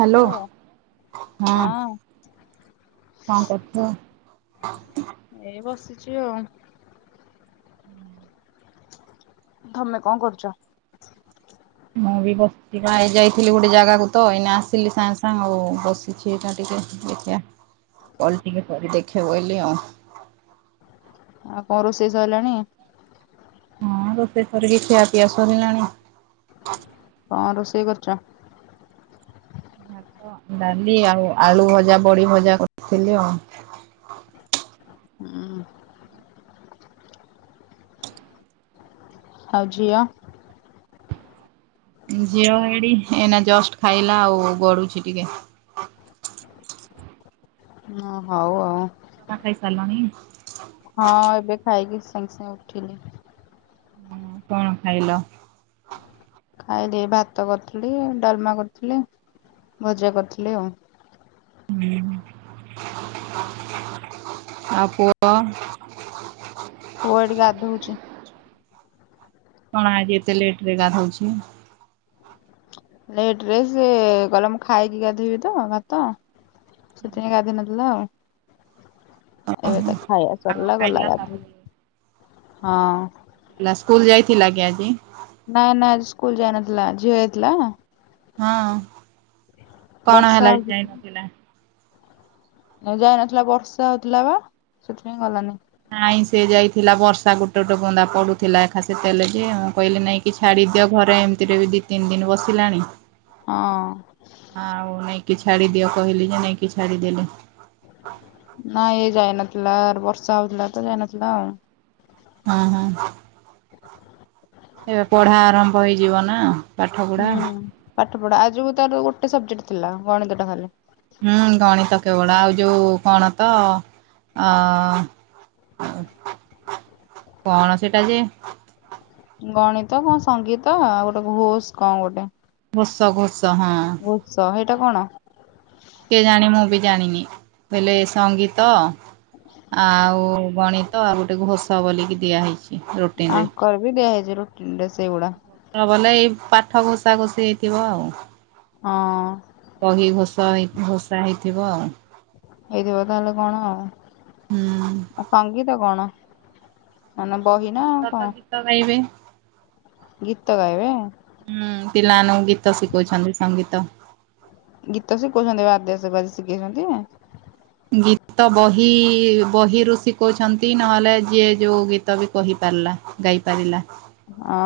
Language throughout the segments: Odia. ହ୍ୟାଲୋ ହଁ। କଣ କରୁଛ? ଏଇ ବସିଛି ଆଉ। ତମେ କଣ କରୁଛ? ମୁଁ ବି ବସି ଯାଇଥିଲି ଗୋଟେ ଜାଗାକୁ ତ ଏଇନା ଆସଥିଲି ସାଙ୍ଗେ ସାଙ୍ଗେ ଆଉ ବସିି। କିଛି ଟିକେ ଦେଖିବା କଲ ଟିକେ ସ ଦେଖିବାକୁ କହିଲି ଆଉ। ଆଉ କଣ ରୋଷେଇ ସଇଲାଣି। ହଁ ରୋଷଇ ସାରିକିଖିଆପିଆ ସାରିଲାଣି। କଣ ରୋଷେଇ କରୁଛ। ଭାତ ଡାଲି ଆଉ ଆଳୁ ଭଜା ବଡି ଭଜା କରିଥିଲି ଆଉ। ଉଁ ହୁଁ। ଆଉ ଝିଅ। ଝିଅ ଏଡି ଏଇନା ଜଷ୍ଟ ଖାଇଲା ଆଉ ଗଡୁଛି ଟିକେ। ହଁ ହଉ ଆଉ। ତମେ ଖାଇସାରଣିି। ହଁ ଏବେ ଖାଇକି ସାଙ୍ଗେ ସାଙ୍ଗେ ଉଠିଲି। ହଁ କଣ ଖାଇଲ। ଖାଇଲି ଭାତ କରିଥିଲି ଡାଲମା କରିଥିଲି ଭଜା କରିଥିଲି ଆଉ। ଆଉ ପୁଅ। ପୁଅ ଏଠି ଗାଧଉଛି। କଣ ଆଜି ଏତେ ଲେଟ ରେ ଗାଧଉଛି। ଲେଟ ରେ ସେ ଗିଲ ମୁଁ ଖାଇକି ଗାଧୋଇବି ତ ଭାତ। ସେଥି ପାଇଁ ଗାଧେନଥିଲ ଆଉ। ଏବେ ତ ଖାଇବା ଆଗ ସରିଲା ଗଲା ଖାଇଲା ଗାଧେଇ ହଁ। ହେଲା ସ୍କୁଲ ଯାଇଥିଲା କି ଆଜି। ନାଇଁ ନାଇଁ ସ୍କୁଲ ଯାଇ ନଥିଲା ଝିଅ ଯାଇଥିଲା। ହଁ କଣ ବର୍ଷା ହେଲା ହଉଥିଲା। ଯାଇନଥିଲା। ଯାଇ ନଥିଲା ବର୍ଷା ହଉଥିଲା ବା ସେଥିପାଇଁ ଗଲାନି। ନାଇଁ ସେ ଯାଇଥିଲା ବର୍ଷା ଗୋଟେ ଗୋଟେ ବୁନ୍ଦା ପଡୁଥିଲା ଏକା ସେତେଳେ ଯେ ମୁଁ କହିଲି ନାଇଁ କି ଛାଡ଼ିଦିଅ ଘରେ ଏମିତିରେ ବି ଦି ତିନି ଦିନ ବସିଲାଣି। ହଁ। ହଁ ଆଉ ନେଇକି ଛାଡିଦିଅ କହିଲି ଯେ ନେଇକି ଛାଡିଦେଲେ। ନାଇଁ ଏ ଯାଇନଥିଲା ବର୍ଷା ହଉଥିଲା ତ ଯାଇନଥିଲା ଆଉ। ହଁ ହଁ। ଏବେ ପଢା ଆରମ୍ଭ ହେଇଯିବ ନା। ପାଠ ପଢା। ହୁଁ ପାଠ ପଢା ଆଜିକୁ ତାର ଗୋଟେ ସବଜେକ୍ଟ ଥିଲା ଗଣିତ ଟା ଖାଲି। ହୁଁ ଗଣିତ କେବଳ ଆଉ ଯୋଉ କଣ ତ ଅ କଣ ସେଟା ଯେ ଗଣିତ କଣ ସଙ୍ଗୀତ ଆଉ ଗୋଟେ ଘୋଷ କଣ ଗୋଟେ। ଘୋଷ ଘୋଷ ହଁ। ବୁଷ ସେଇଟା କଣ? କିଏ ଜାଣି ମୁଁ ବି ଜାଣିନି ବୋଇଲେ ସଙ୍ଗୀତ ଆଉ ଗଣିତ ଆଉ ଗୋଟେ ଘୋଷା ବୋଲିକି ଦିଆହଇଛି ରଟି ଆଙ୍କର ବିି ଦିଆଯଇଛି ରୁଟିନି ସେଇଗୁଡା। ବଲେ ଏଇ ପାଠ ଘୋଷା ଘୋଷି ହେଇଥିବ ଆଉ। ହଁ। ବହି ଘସ ହେଇ ଘସା ହେଇଥିବ ଆଉ। ହେଇଥିବ ତାହେଲେ କଣ ଆଉ ହୁଁ। ଆଉ ସଙ୍ଗୀତ କଣ? ମାନେ ବହି ନା ସଙ୍ଗୀତ ତ କଣ ଗୀତ ଗାଇବେ। ଗୀତ ଗାଇବେ। ହୁଁ ପିଲାମାନଙ୍କୁ ଗୀତ ଶିଖଉଛନ୍ତି ସଙ୍ଗୀତ। ଗୀତ ଶିଖଉଛନ୍ତି ବାଦ୍ୟାସ ଆଜି ଶିଖେଇଛନ୍ତି। ଗୀତ ବହି ବହିରୁ ଶିଖଉଛନ୍ତି ନହେଲେ ଯିଏ ଯୋଉ ଗୀତ ଗୀତ ବି କହି ପାରିଲା ଗାଇ ପାରିଲା। ଅ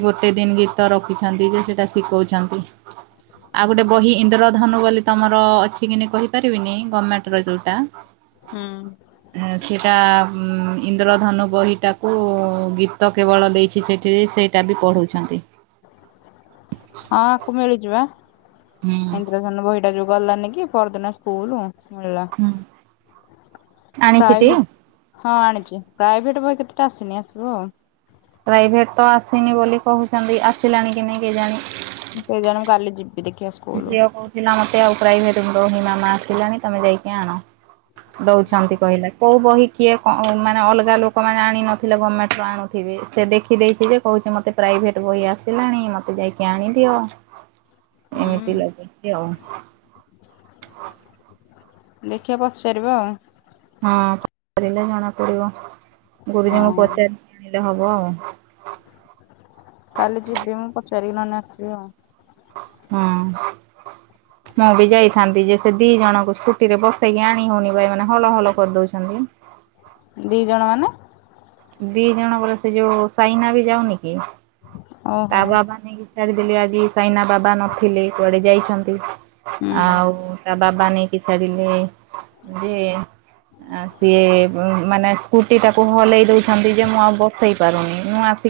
ଗୋଟେ ଦିନ ଗୀତ ରଖିଛନ୍ତି ଯେ ସେଇଟା ଶିଖଉଛନ୍ତି। ଆଉ ଗୋଟେ ବହି ଇନ୍ଦ୍ରଧନୁ ବୋଲି ତମର ଅଛି କି ନେ କହିପାରିବିନି ଗମେଣ୍ଟ ର ଯୋଉଟା। ହଁ। ଆ ସେଟା ଉଁ ଇନ୍ଦ୍ରଧନୁ ବହିଟାକୁ ଗୀତ କେବଳ ଦେଇଛି ସେଠିରେ ସେ ଟା ବି ପଢ଼ୁଛନ୍ତି। ହଁ ଆକୁ ମିଳୁଚି ବା ହୁଁ ଇନ୍ଦ୍ରଧ [unintelligible] ବହିଟା ଯ ଗଲିଲାନି କି ପର୍ ଦିନ ସ୍କୁଲୁ। ମିଲା ହୁଁ ଆଣିଛିଟି? ପ୍ରାଇଭେ ହଁ ଆଣିଛି ପ୍ରାଇଭେଟ ବହି କେତେଟା ଆସିନି ଆସିବ ଆଉ। ପ୍ରାଇଭେଟ୍ ତ ଆସିନି ବୋଲି କହୁଛନ୍ତି ଆସିଲାଣି କି ନାଇ କେଜାଣି। କେଜାଣି ମୁଁ କାଲି ଯିବି ଦେଖିଆ ସୁ ଝିଅ କହୁଥିଲା ମତେ ଆଉ ପ୍ରାଇଭେଟ ନୁ ଦଉନି ମାମା ଆସିଲାଣି ତମେ ଯାଇକି ଆଣ। ହୁଁ। ଦଉଛନ୍ତି କହିଲା। କଉ ବହି କିଏ କ ମାନେ ଅଲଗା ଲୋକମାନେ ଆଣି ନଥିଲେ ଗମେଣ୍ଟରୁ ଆଣୁଥିବେ ସେ ଦେଖିଦେଇଛି ଯେ କଉଛି ମୋତେ ପ୍ରାଇଭେଟ୍ ବଇ ଆସିଲାଣି ମୋତେ ଯାଇକି ଆଣିଦିଅ। ହୁଁ ଏମିତି ଲାଗିଛି ଆଉ। ଦେଖିଆ ପଚାରିବା ଆଉ। ହଁ [unintelligible] ଲେ ଜଣା ପଡିବ ଗୁରୁଜୀଙ୍କୁ ହଁ ପଚାରି ଆଣିଲେ ହବ ଆଉ। କାଲି ଯିବି ମୁଁ ପଚାରିକି ନହନେ ଆସିବି ଆଉ। ହୁଁ। ମୁଁ ବି ଯାଇଥାନ୍ତି ଯେ ସେ ଦି ଜଣଙ୍କୁ ସ୍କୁଟିରେ ବସେଇକି ଆଣି ହେଉନି ବା ଏମାନେ ହଲ ହଲ କରିଦଉଛନ୍ତି। ଦି ଜଣ ମାନେ? ଦି ଜଣ ବୋଲେ ସେ ଯୋଉ ସାଇନା ବି ଯାଉନି କି। ତା ଓହୋ ବାବା ନେଇକି ଛାଡିଦେଲେ ଆଜି ସାଇନା ବାବା ନଥିଲେ କୁଆଡେ ଯାଇଛନ୍ତି। ହୁଁ ଆଉ ତା ବାବା ନେଇକି ଛାଡିଲେ। ଯେ ଆ ସିଏ ବ ମାନେ ସ୍କୁଟି ଟାକୁ ହଲେଇ ଦଉ ଚନ୍ତି ଯେ ମୁଁ ଆଉ ବସେଇ ପାରୁନି ମୁଁ ଆସି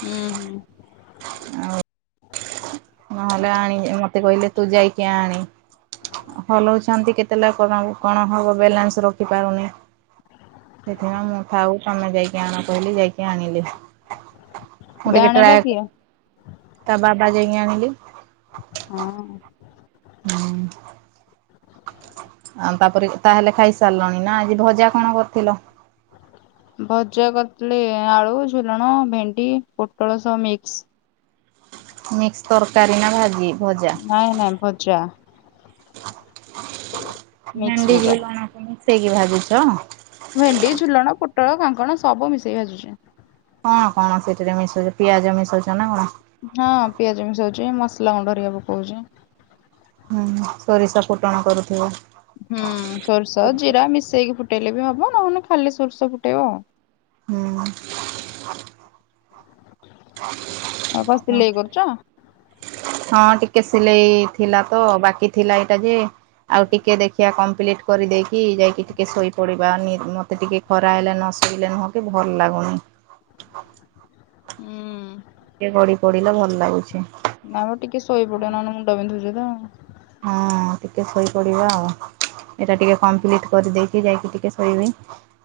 ହୁଁ ହୁଁ। ଆଉ ନହେଲେ ଆଣି ମତେ କହିଲେ ତୁ ଯାଇକି ଆଣି ହଲଉଚନ୍ତି କେତେଲେ କନ ହ କଣ ହବ ବାଲାନ୍ସ ରଖିପାରୁନି। ସେଥିପାଇଁ ମୁଁ ଥାଉ ତମେ ଯାଇକି ଆଣ କହିଲି ଯାଇକି ଆଣିଲି। ମୁଁ ଏବେ ଟିକେ ଆଣିଲା ଟ୍ରାଏ କିଏ? ତା ବାବା ଯାଇକି ଆଣିଲି। ହଁ। ହଉ। ତାପରେ ତାହେଲେ ଖାଇସାରିଲଣି ନା ଆଜି ଭଜା କଣ କରିଥିଲ? ଭଜା କରିଥିଲି ଆଳୁ ଝୁଲଣ ଭେଣ୍ଡି ପୋଟଳ ସହ ମିକ୍ସ। ମିକ୍ସ ତରକାରୀ ନା ଭାଜି? ଭଜା ନାଇଁ ନାଇଁ ଭଜା। ମିକ୍ସ ଭେଣ୍ଡି ଭଜା ଝୁଲଣକୁ ମିଶେଇକି ଭାଜୁଛ? ଭେଣ୍ଡି ଝୁଲଣ ପୋଟଳ କାଙ୍କଣ ସବୁ ମିଶେଇ ଭାଜୁଛି। କଣ କଣ ସେଠିରେ ମିଶଉଛ ପିଆଜ ମିଶଉଛ ନା କଣ? ହଁ ପିଆଜ ମିଶଉଛି ମସଲା ଗୁଣ୍ଡ ରିକା ପକଉଛି। ହୁଁ ସୋରିଷ ଫୁଟଣ କରୁଥିବ? ହୁଁ ସୋରିଷ ଜିରା ମିଶେଇକି ଫୁଟେଇଲେ ବି ହବ ନହେଲେ ଖାଲି ସୋର୍ଷ ଫୁଟେଇବ ଆଉ। ହୁଁ। ଆଉ କ ସିଲେଇ କରୁଛ? ହଁ ଟିକେ ସିଲେଇ ଥିଲା ତ ବାକି ଥିଲା ଏଇଟା ଯେ ଆଉ ଟିକେ ଦେଖିଆ କମ୍ପ୍ଲିଟ କରିଦେଇକି ଯାଇକି ଟିକେ ଶୋଇପଡ଼ିବା ନି ମୋତେ ଟିକେ ଖରା ଏଲେ ନ ଶୋଇଲେ ନୁହ ଟିକେ ଭଲ ଲାଗୁନି। ହୁଁ ଟିକେ ଗଡି ପଢିଲେ ଭଲ ଲାଗୁଚି। ନା ବା ଟିକେ ଶୋଇ ପଡିବ ନହେଲେ ମୁଣ୍ଡ ବିିନ୍ଧୁଛି ତ। ହଁ ଟିକେ ଶୋଇପଡିବା ଆଉ। ଏଇଟା ଟିକେ କମ୍ପ୍ଲିଟ୍ କରିଦେଇକି ଯାଇକି ଟିକେ ଶୋଇବି।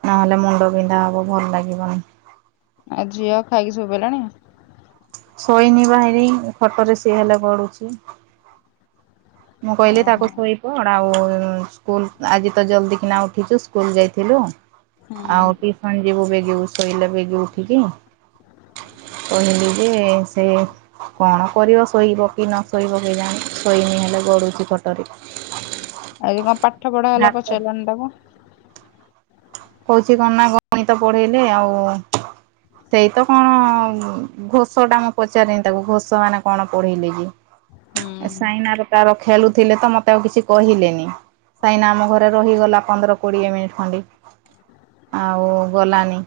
ନହେଲେ ମୁଣ୍ଡ ବିନ୍ଧା ହବ ଭଲ ଲାଗିବନି। ଆଉ ଝିଅ ଆଉ ଖାଇକି ଶୋଇ ପଡ଼ିଲାଣି? ଶୋଇନି ବା ଏୟୀ ଖଟରେ ସିଏ ହେଲେ ଗଡୁଛି। ମୁଁ କହିଲି ଓହୋ ତାକୁ ଶୋଇ କଣ ଆଉ ସ୍କୁଲ ଆଜି ତ ଜଲଦି କିନା ଉଠିଛୁ ସ୍କୁଲ ଯାଇଥିଲୁ। ହୁଁ। ଆଉ ଟିଉସନ ଯିବୁ ବେଗିବୁ ଶୋଇଲା ବେଗି ଉଠିକି। କହିଲି ଯେ ସେ କଣ କରିବ, ଶୋଇବ କି ନ ଶୋଇବ କେଜାଣି ଶୋଇନି ହେଲେ ଗଡୁଛି ଖଟରେ। ଆଉ କଣ ପାଠ ପଢା ହେଲା ଭାତ ପଚାରିଲନି ତାକୁ। କହୁଛି କଣ ନା ଗଣିତ ପଢେଇଲେ, ଆଉ ସେଇ ତ କଣ ଘୋଷ ଟା ମୁଁ ପଚାରିନି ତାକୁ ଘୋଷ ମାନେ କଣ ପଢେଇଲେ କି ହଁ ଏ ସାଇନାର ର ଖେଳୁଥିଲେ ତ ମତେ ଆଉ କିଛି କହିଲେନି। ସାଇନା ଆମ ଘରେ ରହିଗଲା ପନ୍ଦର କୋଡ଼ିଏ ମିନିଟ୍ ଖଣ୍ଡେ ଆଉ ଗଲାନି।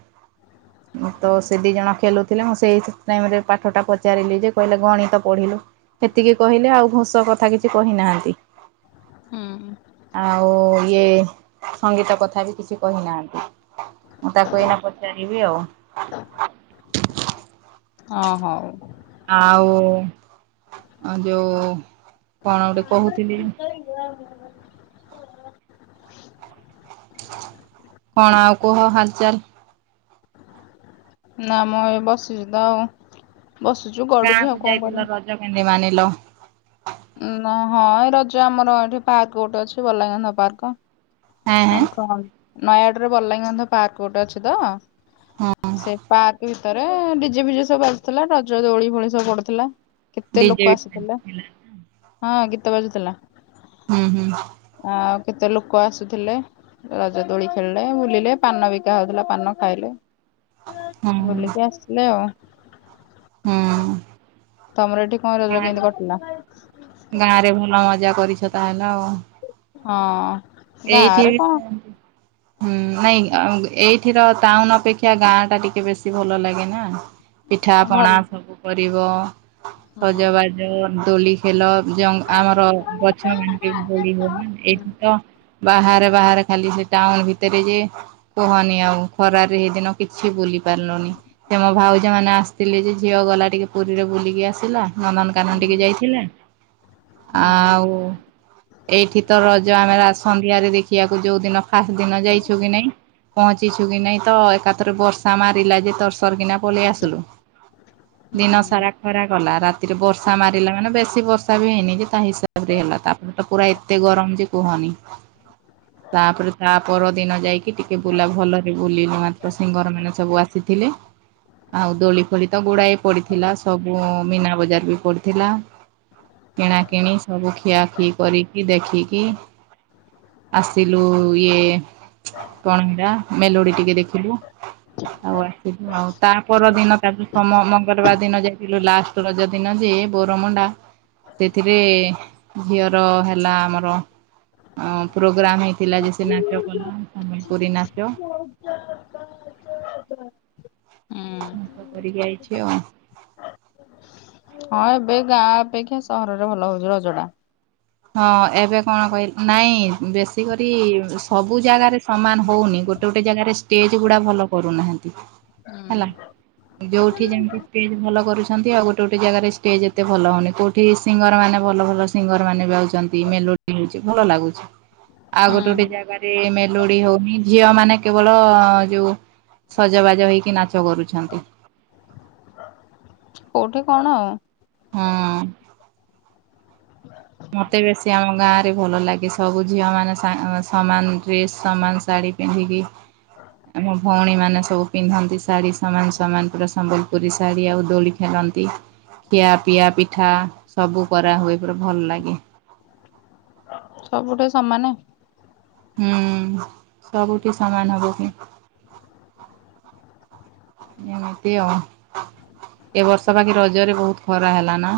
ମୁଁ ତ ସେ ଦିଇ ଜଣ ଖେଲୁଥିଲେ ମୁଁ ସେଇ ଟାଇମରେ ପାଠଟା ପଚାରିଲି ଯେ କହିଲେ ଗଣିତ ପଢ଼ିଲୁ। ହେତିକି କହିଲେ ଆଉ ଘୋସ କଥା କିଛି କହିନାହାନ୍ତି। ଆଉ ଇଏ ସଙ୍ଗୀତ କଥା ବି କିଛି କହିନାହାନ୍ତି। ମୁଁ ତାକୁ ଏଇନା ପଚାରିବି ଆଉ। ହଁ ହଉ। ଆଉ ଯୋଉ କଣ ଗୋଟେ କହୁଥିଲି [inaudible] କଣ ଆଉ କୁହ ହାଲଚଲ? ନା ମୁଁ ଏ ବସିଛି ତ ଆଉ ବସୁଛୁ ଗଡୁଛି ଗାଁକୁ ଆଉ କଣ ଯାଇଥିଲ କର ରଜ କେମିତି ମାନିଲ? ନ ହଁ ଏଇ ରଜ ଆମର ଏଠି ପାର୍କ ଗୋଟେ ଅଛି [unintelligible] ପାର୍କ ହେଁ ହେଁ ଆମ ନୟାଗଡରେ ବଲାଙ୍ଗୀଗନ୍ଧ ପାର୍କ ଗୋଟେ ଅଛି ତ ହଁ ସେ ପାର୍କ ବି ଭିତରେ ଡିଜେ ଫିଜେ ସବୁ ବାଜୁଥିଲା, ରଜ ଦୋଳି ଫୋଳି ସବୁ ପଡୁଥିଲା, କେତେ ଡିଜେ ଲୋକ ଆସିଥିଲେ। ଥିଲା। ହଁ ଗୀତ ବାଜୁଥିଲା। ହୁଁ ହୁଁ। ଆଉ କେତେ ଲୋକ ଆସୁଥିଲେ। ରଜ ଦୋଳି ଖେଳିଲେ ବୁଲିଲେ ପାନ ବିକା ହଉଥିଲା ପାନ ଖାଇଲେ। ହୁଁ ବୁଲିକି ଆସିଲେ ଆଉ। ହୁଁ। ତମର ଏଠି କଣ ରଜ କେମିତି କଟିଲା? ଗାଁ ରେ ଭଲ ମଜା କରିଛ ତା ହେଲେ ଆଉ। ହଁ। ଏଇଠି ଗାଁରେ ବି କଣ ହୁଁ ନାଇଁ ଏଇଠି ର ଟାଉନ ଅପେକ୍ଷା ଗାଁ ଟା ଟିକେ ବେଶୀ ଭଲ ଲାଗେ ନା? ପିଠା ଭଲ ପଣା ସବୁ କରିବ, ହୁଁ। ସଜବାଜ, ଦୋଳି ଖେଲ ଜଙ୍ଗ ଆମର ଗଛ ମାନକ ଦୋଳି ହୁଏନା ହୁଁ ଏଇଠି ତ। ବାହାରେ ବାହାରେ ଖାଲି ସେ ଟାଉନ ଭିତରେ ଯେ କୁହନି ଆଉ। ଖରାରେ ହେଇ ଦିନ କିଛି ବୁଲି ପାରିଲୁନି। ସେ ମୋ ଭାଉଜ ମାନେ ଆସିଥିଲେ ଥିଲି ଯେ ଝିଅ ଗଲା ଟିକେ ପୁରୀରେ ବୁଲିକି ଆସିଲା ନନ୍ଦନ କାନନ ହୁଁ ଟିକେ ଯାଇଥିଲା। ହୁଁ। ଆଉ ଏଇଠି ତ ରଜ ଆମେ ରାସ ସନ୍ଧ୍ୟାରେ ଦେଖିବାକୁ ଯୋଉ ଦିନ ଫାଷ୍ଟ ଦିନ ଯାଇଛୁ କି ନାଇଁ ପହଞ୍ଚିଛୁ କି ନାଇଁ ତ ଏକାଥରେ ବର୍ଷା ମାରିଲା ଯେ ତରସର କିିନା ପଳେ ଇଆସିଲୁ ଦିନ ହୁଁ ସାରା। ଖରା କଲା ରାତିରେ ବର୍ଷା ମାରିଲା ମାନେ ବେଶୀ ବର୍ଷା ବି ହେଇନି କି ତା ହିସାବରେ ହେଲା ତାପରେ ତ ପୁରା ଏତେ ଗରମ ଯେ କୁହନି। ତାପରେ ତା ପର ଦିନ ଯାଇକି ଟିକେ ବୁଲା ଭଲରେ ବୁଲିଲୁ ମାତ୍ର ସିଙ୍ଗର ମାନେ ସବୁ ଆସି ସିଏ ଥିଲେ। ଆଉ ଦୋଳି ଫୋଳି ତ ଗୁଡାଏ ପଡିଥିଲା, ସବୁ ମୀନା ବଜାର ବି ପଡିଥିଲା। କିଣାକିଣି ସବୁ ଖିଆ ଖି କରିକି ଦେଖିକି ଆସିଲୁ ଇଏ କଣ ଏଇଟା ମେଲୋଡି ଟିକେ ଦେଖିଲୁ। ଆଉ ଆସିନୁ ଆଉ ତା ପର ଦିନ ତା ସୋମ ମଙ୍ଗଳବାର ଦିନ ଯାଇକି ଲାଷ୍ଟ ରଜ ଦିନ ଯେ ବରମୁଣ୍ଡା ସେଥିରେ ଝିଅର ହେଲା ଆମର ଆଉ ପ୍ରୋଗ୍ରାମ ହେଇଥିଲା ଯେ ସେ ନାଚ କଲା ସମ୍ବଲପୁରୀ ନାଚ। [unintelligible] ହୁଁ। ଏମତ କରିକି ଆଇଛି ଆଉ। ହଁ ଏବେ ଗାଁ ଅପେକ୍ଷା ସହରରେ ଭଲ ହଉଛି ରଜଟା। ହଁ ଏବେ କଣ କହିଲ ନାଇଁ ବେଶି ବେଶି କରି ସବୁ ଜାଗାରେ ସମାନ ହଉନି ଗୋଟେ ଗୋଟେ ଗୋଟେ ଜାଗାରେ ଷ୍ଟେଜ ଗୁଡା ଭଲ କରୁନାହାନ୍ତି ହେଲା ହୁଁ ଯୋଉଠି ଯେମିତି ଷ୍ଟେଜ୍ ଭଲ କରୁଛନ୍ତି ଆଉ ଗୋଟେ ଗୋଟେ ଜାଗାରେ ଷ୍ଟେଜ୍ ଏତେ ଭଲ ହଉନି କୋଉଠି ସିଙ୍ଗର ମାନେ ଭଲ ଭଲ ସିଙ୍ଗର ମାନେ ଗାଉଛନ୍ତି, ମେଲୋଡି ହଉଛି, ଭଲ ଲାଗୁଛି ଆଉ ଗୋଟେ ଗୋଟେ ହୁଁ ଜାଗାରେ ସେ ମେଲୋଡି ହଉନି ଝିଅ ମାନେ କେବଳ ଯୋଉ ସଜବାଜ ହେଇକି ନାଚ କରୁଛନ୍ତି। କୋଉଠି କଣ? ହଁ। [unintelligible] ମତେ ବେଶୀ ଆମ ଗାଁ ରେ ଭଲ ଲାଗେ ସବୁ ଝିଅ ମାନେ ସମା ସମାନ ଡ୍ରେସ, ସମାନ ଶାଢ଼ୀ ପିନ୍ଧିକି ଆମ ଭଉଣୀ ମାନେ ସବୁ ପିନ୍ଧନ୍ତି ଶାଢୀ ସମାନ ସମାନ ପୁରା ସମ୍ବଲ ପୁରୀ ସାଢୀ ଆଉ ଦୋଳି ଖେଲନ୍ତି, ଖିଆ ପିଆ ପିଠା ସବୁ କରାହୁଏ ପୁରା ଭଲ ଲାଗେ। ସବୁଗୁଡା ସମାନେ? ହୁଁ ସବୁଠି ସମାନ ହବ କି? ଏମିତି ଆଉ ଏ ବର୍ଷ ବାକି ରଜରେ ବହୁତ ଖରା ହେଲା ନା?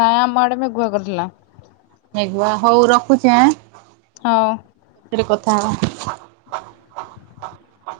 ନା ଆମ ଆଡେ ମେ ମେଘୁଆ କରିଥିଲା। ମେଖୁଆ ହଉ ରଖୁଛି ଆଁ। ହଁ। ପରେ କଥା ହବା। [inaudible]